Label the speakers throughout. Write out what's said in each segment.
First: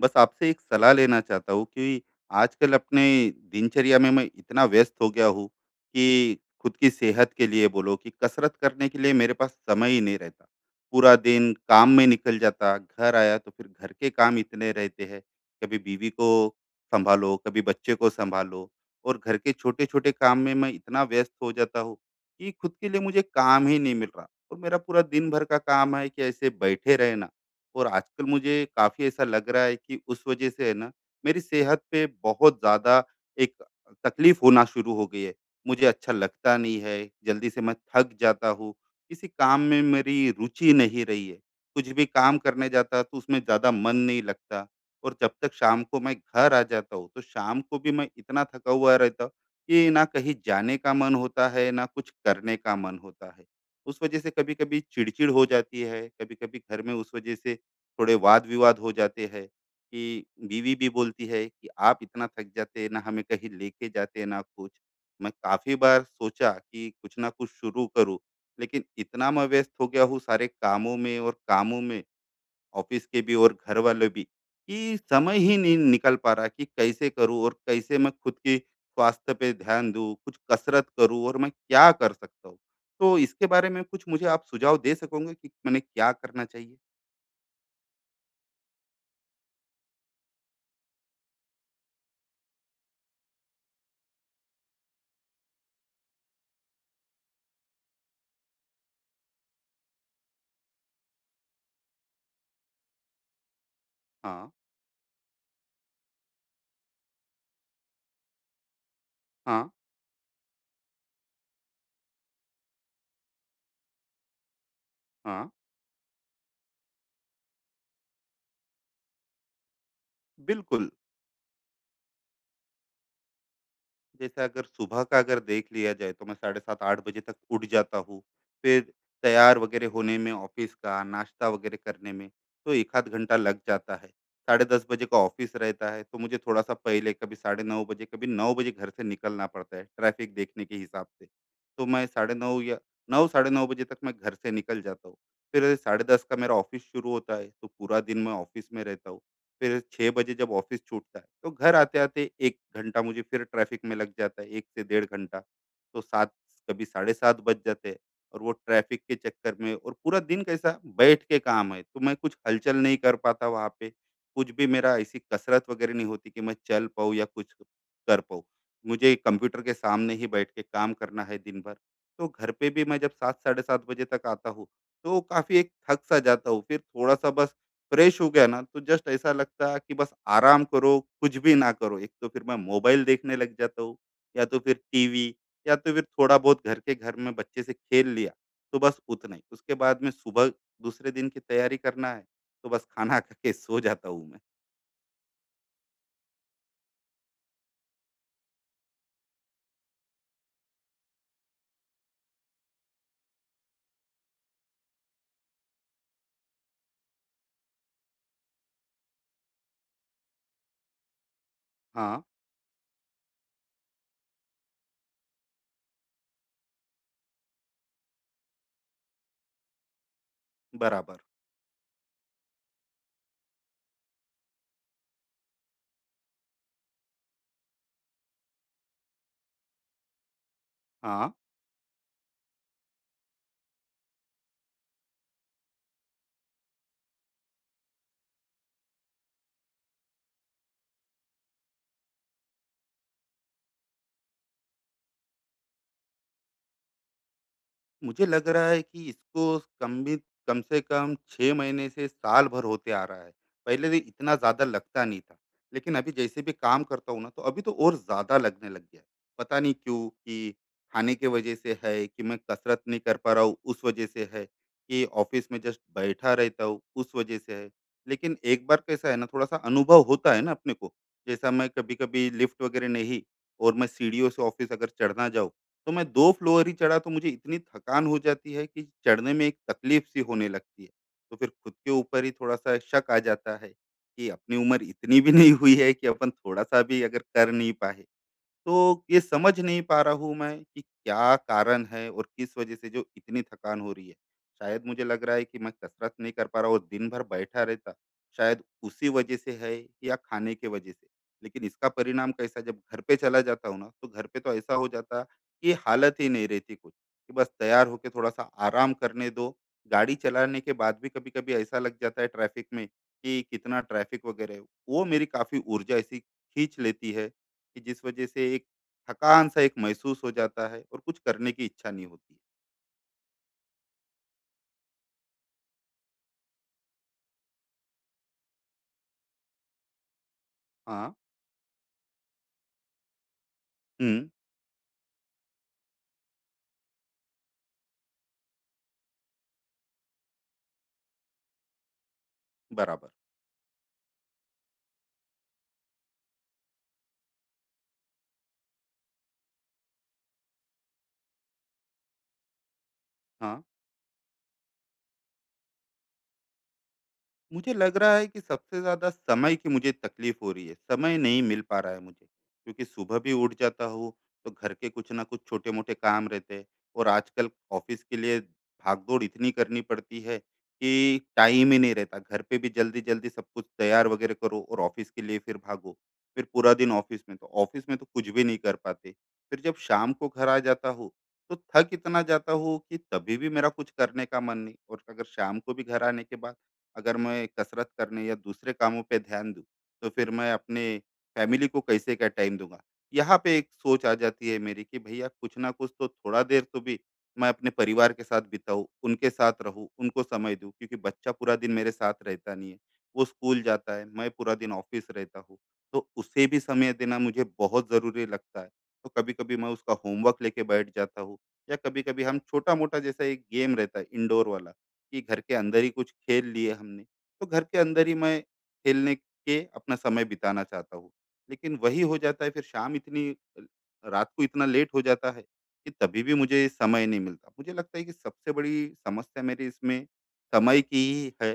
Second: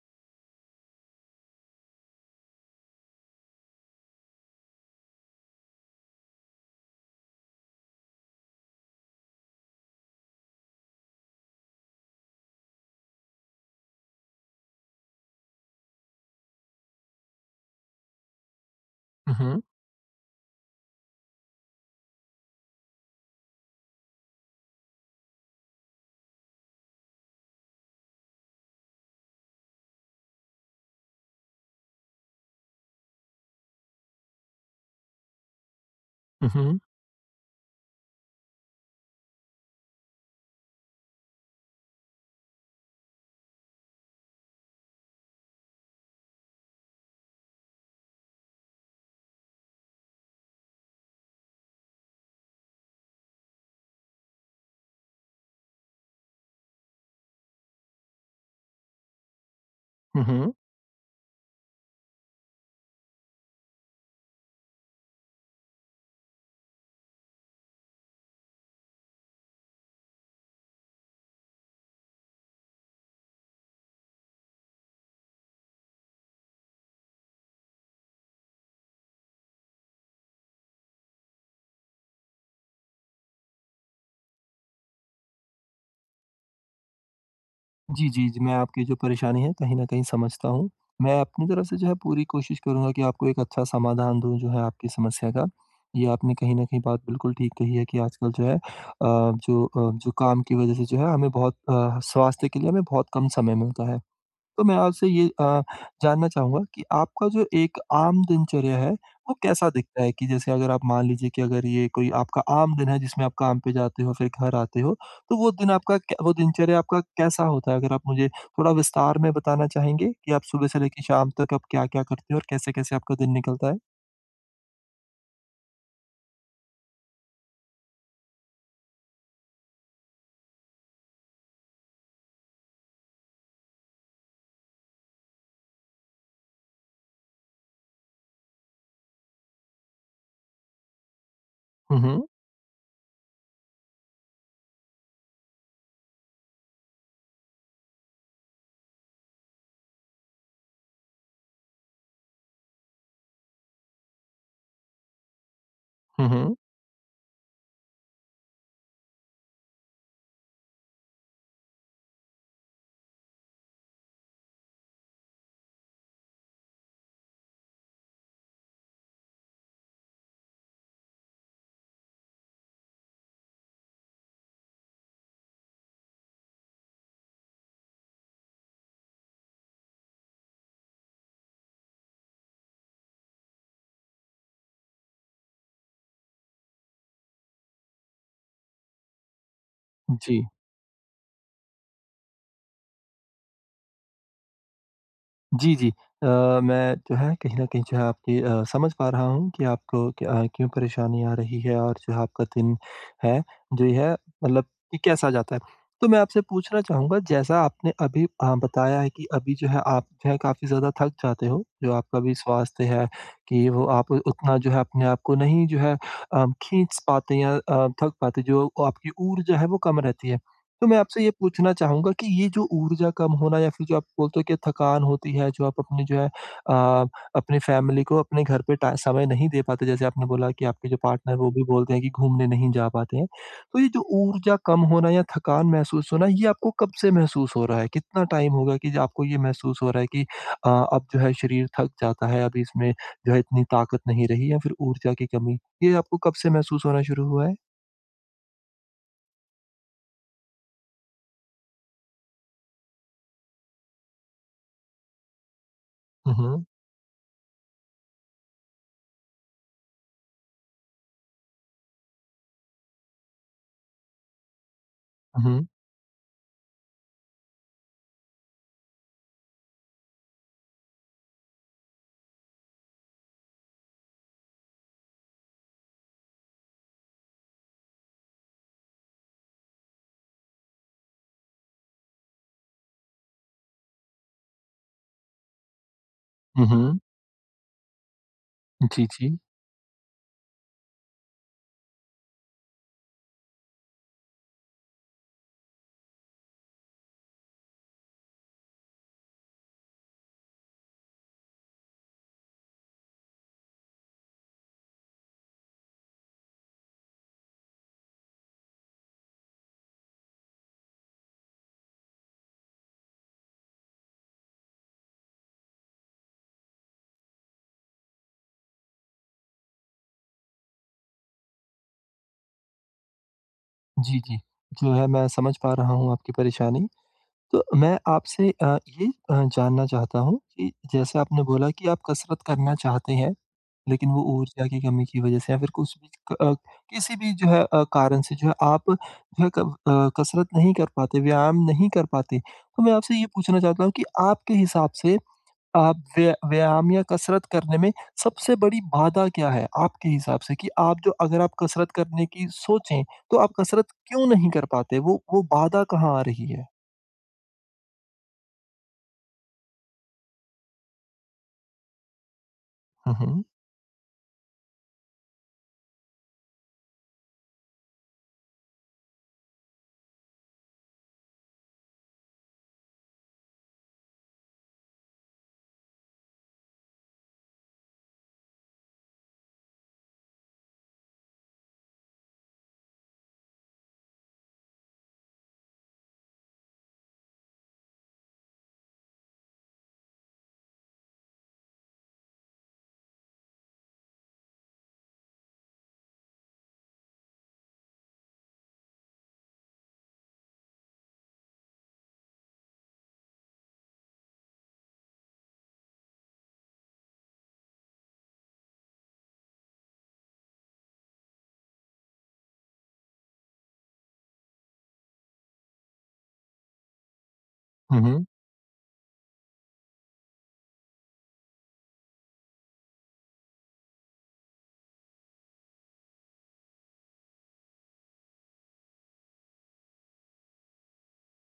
Speaker 1: बस आपसे एक सलाह लेना चाहता हूँ कि आजकल अपने दिनचर्या में मैं इतना व्यस्त हो गया हूँ कि खुद की सेहत के लिए बोलो कि कसरत करने के लिए मेरे पास समय ही नहीं रहता। पूरा दिन काम में निकल जाता, घर आया तो फिर घर के काम इतने रहते हैं, कभी बीवी को सँभालो, कभी बच्चे को सँभालो और
Speaker 2: हुँ,
Speaker 1: घर के
Speaker 2: हुँ,
Speaker 1: छोटे-छोटे काम में मैं इतना व्यस्त हो जाता हूँ कि खुद के लिए मुझे काम ही नहीं मिल रहा और मेरा पूरा दिन भर का काम है कि ऐसे बैठे रहना। और आजकल मुझे काफ़ी ऐसा लग रहा है कि उस वजह से है ना, मेरी सेहत पे बहुत ज़्यादा एक तकलीफ़ होना शुरू हो गई है। मुझे अच्छा लगता
Speaker 2: हुँ,
Speaker 1: नहीं है, जल्दी से मैं थक जाता हूँ, किसी काम में मेरी रुचि नहीं रही है। कुछ भी काम करने जाता तो उसमें ज़्यादा मन नहीं लगता और जब तक शाम को मैं घर आ जाता हूँ, तो शाम को भी मैं इतना थका हुआ रहता हूँ कि ना कहीं जाने का मन होता है, ना कुछ करने का मन होता है। उस वजह से कभी-कभी चिड़चिड़ हो जाती है, कभी-कभी घर में उस वजह से थोड़े वाद-विवाद हो जाते हैं कि
Speaker 2: हुँ, हुँ।
Speaker 1: बीवी भी बोलती है कि आप इतना थक जाते हैं, ना हमें कहीं लेके जाते, ना कुछ। मैं काफ़ी बार सोचा कि कुछ ना कुछ शुरू करूँ, लेकिन इतना मैं व्यस्त हो गया हूँ सारे कामों में और कामों में, ऑफ़िस के भी और घर वाले भी, कि समय ही नहीं निकल पा रहा कि कैसे करूँ और कैसे मैं खुद की स्वास्थ्य पे ध्यान दूँ, कुछ कसरत करूँ और मैं क्या कर सकता हूँ? तो इसके बारे में कुछ मुझे आप सुझाव दे सकोगे कि मैंने क्या करना चाहिए?
Speaker 2: जी, जी, जी, मैं आपकी जो परेशानी है कहीं न कहीं समझता हूँ। मैं अपनी तरफ से जो है पूरी कोशिश करूँगा कि आपको एक अच्छा समाधान दूँ जो है आपकी समस्या का। ये आपने कहीं न कहीं बात बिल्कुल ठीक कही है कि आजकल जो है जो काम की वज़ह से जो है हमें बहुत स्वास्थ्य के लिए हमें बहुत कम समय मिलता है।
Speaker 1: हाँ,
Speaker 2: तो मैं आपसे ये जानना चाहूँगा कि आपका जो एक आम दिनचर्या है, वो
Speaker 1: हाँ,
Speaker 2: कैसा दिखता है? कि जैसे अगर आप मान लीजिए कि अगर ये कोई आपका आम दिन है जिसमें आप काम पे जाते हो फिर घर आते हो, तो
Speaker 1: हाँ।
Speaker 2: वो दिन आपका क वो दिनचर्या आपका कैसा होता है? अगर आप मुझे थोड़ा विस्तार में बताना चाहेंगे कि आप सुबह से
Speaker 1: बिल्कुल,
Speaker 2: लेके शाम तक आप क्या-क्या करते हो और कैसे-कैसे आपका दिन निकलता है?
Speaker 1: जैसे अगर सुबह का अगर देख लिया जाए तो मैं साढ़े 7-8 बजे तक उठ जाता हूँ। फिर तैयार वगैरह होने में ऑफ़िस का, नाश्ता वगैरह करने में तो 1 आध घंटा लग जाता है। साढ़े 10 बजे का ऑफ़िस रहता है तो मुझे थोड़ा-सा पहले कभी साढ़े 9 बजे, कभी 9 बजे घर से निकलना पड़ता है ट्रैफ़िक देखने के हिसाब से। तो
Speaker 2: हुँ,
Speaker 1: मैं
Speaker 2: हुँ।
Speaker 1: साढ़े 9 या 9 साढ़े 9 बजे तक मैं घर से निकल जाता हूँ। फिर साढ़े 10 का मेरा ऑफ़िस शुरू होता है तो पूरा दिन मैं ऑफ़िस में रहता हूँ। फिर 6 बजे जब ऑफिस छूटता है तो घर आते-आते 1 घंटा मुझे फिर ट्रैफिक में लग जाता है, 1 से डेढ़ घंटा। तो
Speaker 2: हुँ,
Speaker 1: 7
Speaker 2: हुँ।
Speaker 1: कभी 7:30 बज जाते हैं और वो ट्रैफिक के चक्कर में और पूरा दिन कैसा बैठ के काम है, तो मैं कुछ हलचल नहीं कर पाता वहाँ पे। कुछ भी मेरा ऐसी कसरत वगैरह नहीं होती कि मैं चल पाऊँ या कुछ कर पाऊँ। मुझे कंप्यूटर के सामने ही बैठ के काम करना है दिन भर। तो घर पे भी मैं जब 7 साढ़े 7 बजे तक आता हूँ, तो काफ़ी एक थक-सा जाता हूँ। फिर थोड़ा-सा बस फ्रेश हो गया ना तो जस्ट ऐसा लगता कि बस आराम करो, कुछ भी ना करो। एक तो फिर मैं मोबाइल देखने लग जाता हूँ या तो फिर टीवी या तो फिर थोड़ा बहुत घर में बच्चे से खेल लिया, तो बस उतना ही। उसके बाद में
Speaker 2: जी।
Speaker 1: सुबह दूसरे दिन की तैयारी करना है, तो बस खाना खा के सो जाता हूँ मैं।
Speaker 2: जी, जी। अ, मैं जो है कहीं न कहीं जो है आपकी समझ पा रहा हूँ कि आपको क्यों परेशानी आ रही है और जो है आपका दिन है, जो ये है मतलब कि कैसा जाता है। तो मैं आपसे पूछना चाहूँगा जैसा आपने अभी बताया है कि अभी जो है आप जो है काफ़ी ज़्यादा थक जाते हो, जो आपका
Speaker 1: हाँ,
Speaker 2: भी स्वास्थ्य है कि वो आप उतना जो है अपने आप को नहीं जो है खींच पाते या थक पाते, जो आपकी ऊर्जा है वो कम रहती है। तो मैं
Speaker 1: बराबर।
Speaker 2: आपसे ये पूछना चाहूँगा कि ये जो ऊर्जा कम होना या फिर जो आप बोलते हो कि थकान होती है, जो आप अपनी जो है अपनी फ़ैमिली को अपने घर पे टा समय नहीं दे पाते, जैसे आपने बोला कि आपके जो
Speaker 1: हाँ।
Speaker 2: पार्टनर वो भी बोलते हैं कि घूमने नहीं जा पाते हैं। तो ये जो ऊर्जा कम होना या थकान महसूस होना, ये आपको कब से महसूस हो रहा है? कितना टाइम होगा कि जो आपको ये महसूस हो रहा है कि अब जो है शरीर थक जाता है, अब इसमें जो है इतनी ताकत नहीं रही या फिर ऊर्जा की कमी? ये आपको कब से महसूस होना शुरू हुआ है?
Speaker 1: मुझे लग रहा है कि इसको कम भी कम से कम 6 महीने से साल भर होते आ रहा है। पहले तो इतना ज़्यादा लगता नहीं था। लेकिन अभी
Speaker 2: हुँ,
Speaker 1: जैसे भी
Speaker 2: हुँ।
Speaker 1: काम करता हूँ ना, तो अभी तो और ज़्यादा लगने लग गया है। पता नहीं क्यों कि खाने की वजह से है, कि मैं कसरत नहीं कर पा रहा हूँ उस वजह से है, कि
Speaker 2: हुँ,
Speaker 1: ऑफ़िस में
Speaker 2: हुँ।
Speaker 1: जस्ट बैठा रहता हूँ उस वजह से है। लेकिन एक बार कैसा है ना, थोड़ा-सा अनुभव होता है ना अपने को, जैसा मैं कभी-कभी लिफ्ट वगैरह नहीं और मैं सीढ़ियों से ऑफ़िस अगर चढ़ना जाऊँ, तो मैं 2 फ्लोर ही चढ़ा तो मुझे इतनी थकान हो जाती है कि चढ़ने में एक तकलीफ सी होने लगती है। तो फिर खुद के ऊपर ही थोड़ा-सा शक आ जाता है कि अपनी उम्र इतनी भी नहीं हुई है कि अपन
Speaker 2: हुँ,
Speaker 1: थोड़ा-सा
Speaker 2: हुँ।
Speaker 1: भी अगर कर नहीं पाए, तो
Speaker 2: जी,
Speaker 1: ये
Speaker 2: जी।
Speaker 1: समझ नहीं पा रहा हूँ मैं कि क्या कारण है और किस वजह से जो इतनी थकान हो रही है। शायद मुझे लग रहा है कि मैं कसरत नहीं कर पा रहा और दिन भर बैठा रहता, शायद उसी वजह से है या खाने के वजह से। लेकिन इसका परिणाम कैसा, जब घर पे चला जाता हूँ ना, तो घर पे तो ऐसा हो जाता कि हालत ही नहीं रहती कुछ, कि बस तैयार होके थोड़ा-सा आराम करने दो। गाड़ी चलाने के बाद भी कभी-कभी ऐसा लग जाता है ट्रैफिक में कि कितना ट्रैफिक वगैरह है, वो मेरी काफ़ी ऊर्जा ऐसी खींच लेती है कि जिस वजह से एक थकान-सा एक महसूस हो जाता है और कुछ करने की इच्छा नहीं होती है।
Speaker 2: जी, जी। जो है मैं समझ पा रहा हूँ आपकी परेशानी। तो मैं आपसे ये जानना चाहता हूँ कि
Speaker 1: हाँ।
Speaker 2: जैसे आपने बोला कि आप कसरत करना चाहते हैं, लेकिन वो
Speaker 1: हुँ,
Speaker 2: ऊर्जा की कमी की वज़ह से या फिर कुछ भी किसी भी जो है कारण से जो है आप जो है कब कसरत नहीं कर पाते, व्यायाम नहीं कर पाते। तो मैं
Speaker 1: बराबर।
Speaker 2: आपसे ये पूछना चाहता हूँ कि आपके हिसाब से आप व्यायाम या कसरत करने में सबसे बड़ी बाधा क्या है आपके हिसाब से? कि आप जो अगर आप कसरत करने की सोचें, तो आप
Speaker 1: हाँ।
Speaker 2: कसरत क्यों नहीं कर पाते? वो बाधा कहाँ आ रही है?
Speaker 1: मुझे लग रहा है कि सबसे ज्यादा समय की मुझे तकलीफ हो रही है, समय नहीं मिल पा रहा है मुझे, क्योंकि
Speaker 2: हुँ,
Speaker 1: सुबह भी
Speaker 2: हुँ।
Speaker 1: उठ जाता हूँ तो घर के कुछ ना कुछ छोटे मोटे काम रहते हैं और आजकल ऑफिस के लिए भागदौड़ इतनी करनी पड़ती है कि टाइम ही नहीं रहता घर पे भी। जल्दी जल्दी सब कुछ तैयार वगैरह करो और ऑफिस के लिए फिर भागो। फिर पूरा दिन ऑफिस में, तो ऑफिस में तो कुछ भी नहीं कर पाते। फिर जब शाम को घर आ जाता हूँ तो थक इतना जाता हूँ कि तभी भी मेरा कुछ करने का मन नहीं, और अगर शाम को भी घर आने के बाद अगर मैं कसरत करने या दूसरे कामों पे ध्यान दूँ, तो फिर मैं अपने फैमिली को कैसे क्या टाइम दूँगा? यहाँ पे एक सोच आ जाती है मेरी कि भैया कुछ ना कुछ तो थोड़ा देर तो भी मैं अपने परिवार के साथ बिताऊँ, उनके साथ रहूँ, उनको समय दूँ, क्योंकि बच्चा पूरा दिन मेरे साथ रहता नहीं है। वो स्कूल जाता है, मैं पूरा दिन ऑफ़िस रहता हूँ, तो उसे भी समय देना मुझे बहुत ज़रूरी लगता है। तो कभी-कभी मैं उसका होमवर्क लेके बैठ जाता हूँ, या कभी-कभी हम छोटा-मोटा जैसा एक गेम रहता है इंडोर वाला कि घर के अंदर ही कुछ खेल लिए हमने, तो घर के
Speaker 2: हुँ,
Speaker 1: अंदर ही
Speaker 2: हुँ।
Speaker 1: मैं खेलने के अपना समय बिताना चाहता हूँ। लेकिन वही हो जाता है, फिर शाम इतनी, रात को इतना लेट हो जाता है कि तभी भी मुझे समय नहीं मिलता। मुझे लगता है कि सबसे बड़ी समस्या मेरी इसमें समय की ही है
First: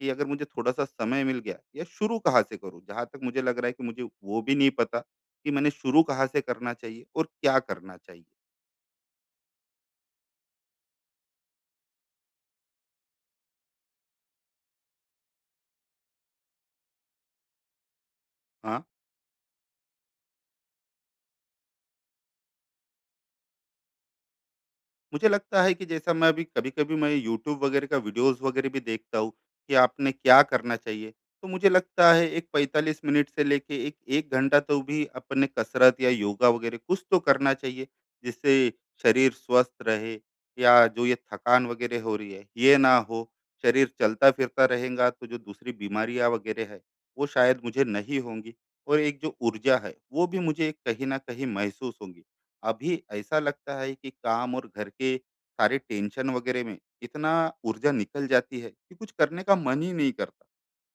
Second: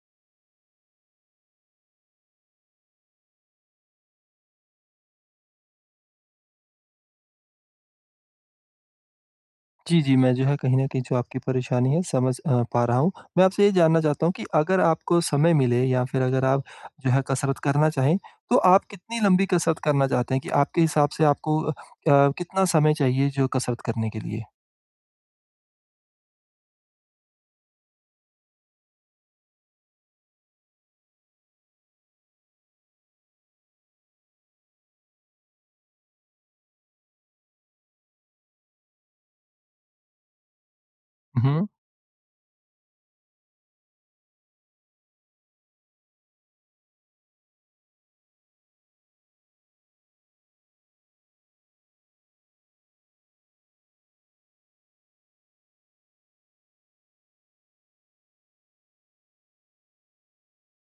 Speaker 1: कि अगर मुझे थोड़ा सा समय मिल गया, या शुरू कहाँ से करूँ, जहाँ तक मुझे लग रहा है कि मुझे वो भी नहीं पता कि मैंने शुरू कहाँ से करना चाहिए और क्या करना चाहिए।
Speaker 2: जी, जी, मैं जो है कहीं न कहीं जो आपकी परेशानी है समझ पा रहा हूँ। मैं आपसे ये जानना चाहता हूँ कि अगर आपको समय मिले या फिर अगर आप जो है कसरत करना चाहें, तो
Speaker 1: हाँ।
Speaker 2: आप कितनी लंबी कसरत करना चाहते हैं? कि आपके हिसाब से आपको कितना समय चाहिए जो कसरत करने के लिए?
Speaker 1: मुझे लगता है कि जैसा मैं अभी कभी-कभी मैं यूट्यूब वगैरह का वीडियोस वगैरह भी देखता हूँ, कि आपने क्या करना चाहिए। तो मुझे लगता है एक 45 मिनट से लेके एक 1 घंटा तो भी अपने कसरत या योगा वगैरह कुछ तो करना चाहिए, जिससे शरीर स्वस्थ रहे, या जो ये
Speaker 2: हुँ,
Speaker 1: थकान
Speaker 2: हुँ।
Speaker 1: वगैरह हो रही है, ये ना हो। शरीर चलता-फिरता रहेगा तो जो दूसरी बीमारियाँ वगैरह है, वो शायद मुझे नहीं होंगी, और एक जो ऊर्जा है, वो भी मुझे कहीं न कहीं महसूस होंगी। अभी ऐसा लगता है कि काम और घर के सारे टेंशन वगैरह में इतना ऊर्जा निकल जाती है कि कुछ करने का मन ही नहीं करता,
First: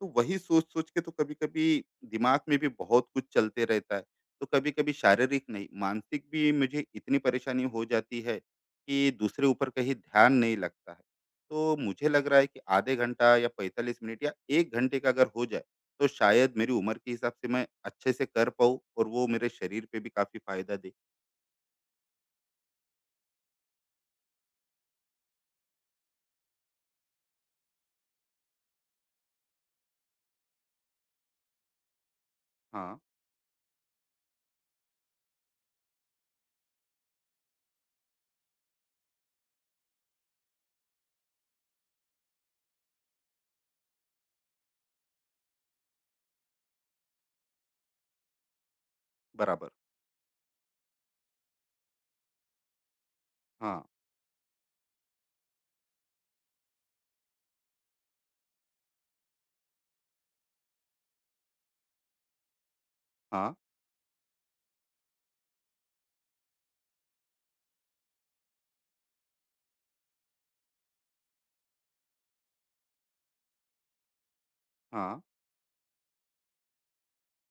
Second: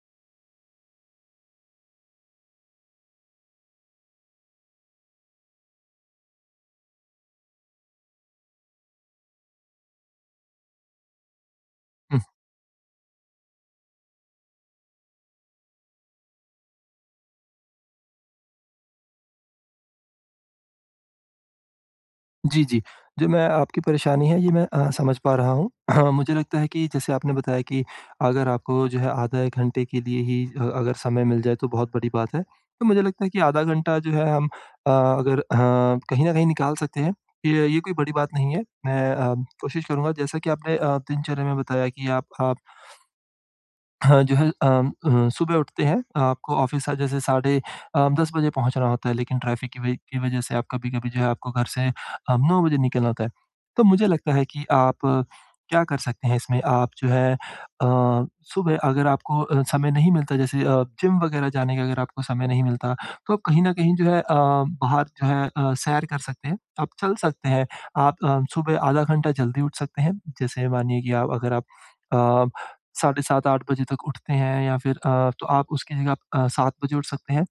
Speaker 1: तो वही सोच सोच के तो कभी कभी दिमाग में भी बहुत कुछ चलते रहता है, तो कभी कभी शारीरिक नहीं, मानसिक भी मुझे इतनी परेशानी हो जाती है कि दूसरे ऊपर कहीं ध्यान नहीं लगता है। तो मुझे लग रहा है कि आधे घंटा या 45 मिनट या एक घंटे का अगर हो जाए तो शायद मेरी उम्र के हिसाब से मैं अच्छे से कर पाऊँ और वो मेरे शरीर पे भी काफी फायदा दे।
Speaker 2: जी, जी। जो मैं आपकी परेशानी है ये मैं समझ पा रहा हूँ। हाँ, मुझे लगता है कि जैसे आपने बताया कि अगर आपको जो है आधा 1 घंटे के लिए ही अगर समय मिल जाए तो बहुत बड़ी बात है। तो
Speaker 1: हाँ,
Speaker 2: मुझे लगता है कि आधा घंटा जो है हम अगर कहीं न कहीं निकाल सकते हैं। ये कोई बड़ी बात नहीं है। मैं कोशिश करूँगा जैसा कि आपने दिनचर्या में बताया कि आप हाँ, जो है सुबह उठते हैं आपको ऑफ़िस सा जैसे साढ़े 10 बजे पहुँचना होता है लेकिन
Speaker 1: बराबर।
Speaker 2: ट्रैफ़िक की वे की वज़ह से आप कभी-कभी जो है आपको घर से 9 बजे निकलना होता है।
Speaker 1: हाँ,
Speaker 2: तो मुझे लगता है कि आप क्या कर सकते हैं इसमें आप जो है सुबह अगर आपको समय नहीं मिलता जैसे जिम वग़ैरह जाने का अगर आपको समय नहीं मिलता तो आप
Speaker 1: हाँ,
Speaker 2: कहीं न कहीं जो है बाहर जो है सैर कर सकते हैं। आप चल सकते हैं। आप सुबह आधा घंटा जल्दी उठ सकते हैं। जैसे मानिए कि आप अगर आप अ, साढ़े 7-8 बजे तक उठते हैं या फिर
Speaker 1: हाँ,
Speaker 2: तो आप उसकी जगह 7 बजे उठ सकते हैं।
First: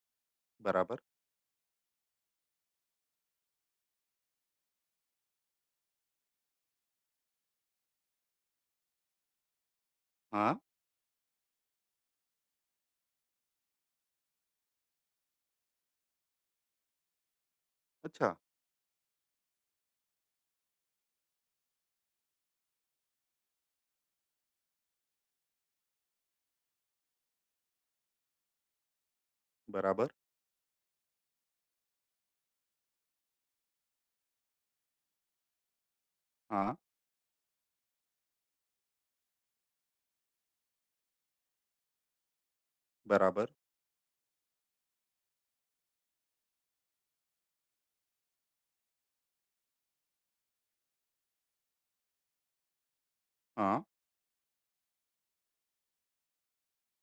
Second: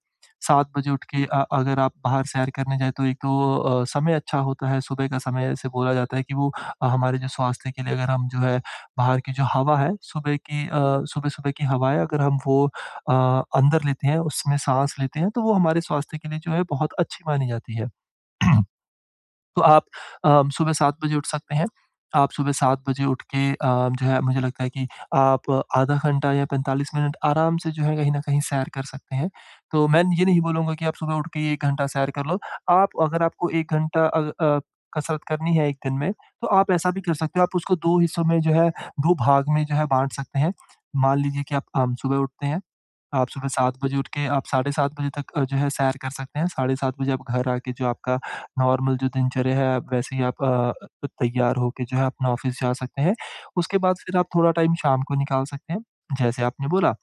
Speaker 2: 7 बजे
Speaker 1: बराबर।
Speaker 2: उठ के अगर आप बाहर सैर करने जाएँ तो एक तो समय अच्छा होता है, सुबह का समय ऐसे बोला जाता है कि वो हमारे जो स्वास्थ्य के लिए अगर हम जो है बाहर की जो हवा है, सुबह
Speaker 1: हाँ,
Speaker 2: की सुबह-सुबह की हवाएँ अगर हम वो अंदर लेते हैं, उसमें साँस लेते हैं, तो वो हमारे स्वास्थ्य के लिए जो है बहुत अच्छी मानी जाती है।
Speaker 1: अच्छा,
Speaker 2: तो आप सुबह 7 बजे उठ सकते हैं। आप सुबह 7 बजे उठ के जो है मुझे लगता है कि आप आधा घंटा या 45 मिनट आराम से जो है कहीं न कहीं सैर कर सकते हैं। तो मैं
Speaker 1: बराबर।
Speaker 2: ये नहीं बोलूँगा कि आप सुबह उठ के ही 1 घंटा सैर कर लो। आप अगर आपको 1 घंटा कसरत करनी है 1 दिन में, तो आप
Speaker 1: हाँ,
Speaker 2: ऐसा भी कर सकते हो। आप उसको 2 हिस्सों में जो है 2 भाग में जो है बाँट सकते हैं। मान लीजिए कि आप सुबह उठते हैं आप सुबह
Speaker 1: बराबर।
Speaker 2: 7 बजे उठ के आप साढ़े 7 बजे तक जो है सैर कर सकते हैं। साढ़े 7 बजे आप घर आके जो आपका नॉर्मल जो दिनचर्या है आप वैसे ही आप तैयार होके जो है अपना ऑफ़िस जा सकते हैं। उसके
Speaker 1: हाँ,
Speaker 2: बाद फिर आप थोड़ा टाइम शाम को निकाल सकते हैं। जैसे आपने बोला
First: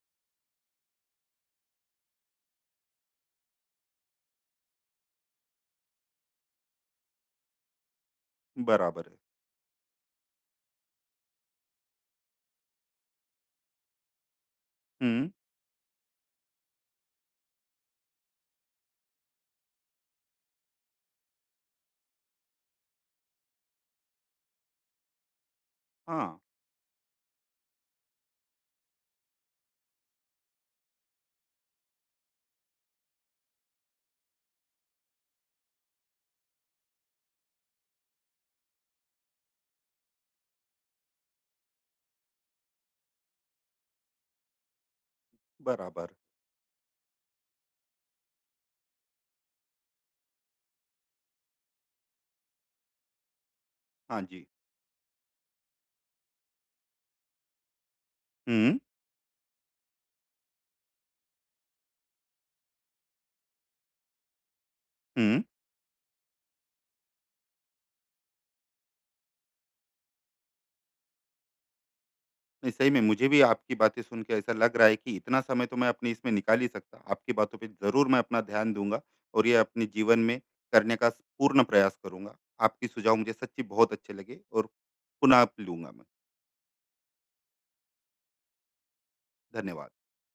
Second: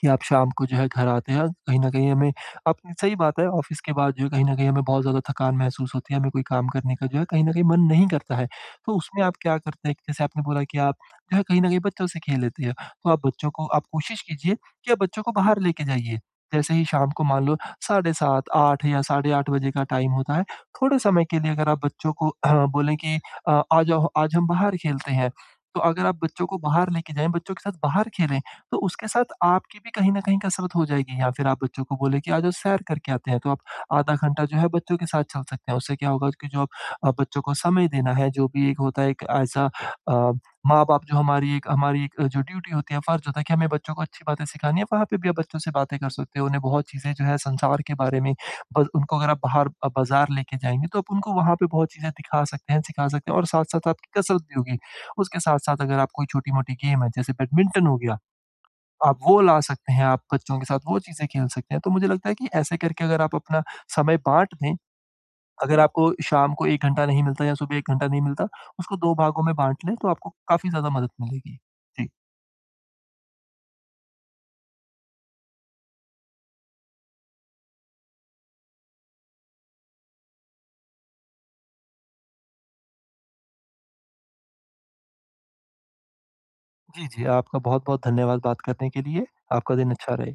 Speaker 2: कि आप शाम को जो है घर आते हैं, कहीं न कहीं हमें आपने सही बात है ऑफ़िस के बाद जो है कहीं न कहीं हमें बहुत ज़्यादा थकान महसूस होती है, हमें कोई काम करने का जो है कहीं न कहीं मन नहीं करता है। तो
Speaker 1: बराबर है।
Speaker 2: उसमें आप क्या करते हैं? कि जैसे आपने बोला कि आप जो है कहीं न कहीं बच्चों से खेल लेते हैं, तो आप बच्चों को आप कोशिश कीजिए कि आप बच्चों
Speaker 1: हुँ,
Speaker 2: को बाहर लेके जाइए। जैसे ही शाम को मान लो 7:30, 8 या साढ़े 8 बजे का टाइम होता है, थोड़े समय के लिए अगर आप बच्चों को बोलें कि आ जाओ आज हम बाहर खेलते हैं, तो अगर आप
Speaker 1: हाँ,
Speaker 2: बच्चों को बाहर लेके जाएँ, बच्चों के साथ बाहर खेलें। तो उसके साथ आपकी भी कहीं न कहीं कसरत हो जाएगी या फिर आप बच्चों को बोले कि आ जाओ सैर करके आते हैं, तो आप आधा घंटा जो है बच्चों के साथ चल सकते हैं। उससे क्या होगा कि जो आप बच्चों को समय देना है, जो भी एक होता है एक ऐसा अ, माँ-बाप जो हमारी एक जो ड्यूटी होती है, फ़र्ज़ होता है कि हमें बच्चों को अच्छी बातें सिखानी है, वहाँ पे भी आप बच्चों से बातें
Speaker 1: बराबर,
Speaker 2: कर सकते हो। उन्हें बहुत चीज़ें जो है संसार के बारे में ब उनको अगर आप बाहर बाज़ार लेके जाएँगे, तो आप उनको वहाँ पे बहुत चीज़ें दिखा सकते हैं, सिखा सकते हैं और साथ-साथ
Speaker 1: हाँ
Speaker 2: आपकी कसरत
Speaker 1: जी।
Speaker 2: भी होगी। उसके साथ-साथ अगर आप कोई छोटी-मोटी गेम है, जैसे बैडमिंटन हो गया,
Speaker 1: हुँ,
Speaker 2: आप वो ला सकते हैं, आप बच्चों के साथ वो चीज़ें खेल सकते हैं। तो मुझे लगता है कि ऐसे करके अगर आप अपना समय बाँट दें,
Speaker 1: हुँ।
Speaker 2: अगर आपको शाम को 1 घंटा नहीं मिलता या सुबह 1 घंटा नहीं मिलता, उसको 2 भागों में बाँट लें तो आपको काफ़ी ज़्यादा मदद मिलेगी। जी।
Speaker 1: नहीं, सही में मुझे भी आपकी बातें सुन के ऐसा लग रहा है कि इतना समय तो मैं अपने इसमें निकाल ही सकता। आपकी बातों पे ज़रूर मैं अपना ध्यान दूँगा और ये अपने जीवन में करने का स पूर्ण प्रयास करूँगा। आपके सुझाव मुझे सच्ची बहुत अच्छे लगे और पुनः लूँगा मैं।
Speaker 2: जी, जी, आपका बहुत-बहुत धन्यवाद बात करने के लिए। आपका
Speaker 1: धन्यवाद।
Speaker 2: दिन अच्छा रहे।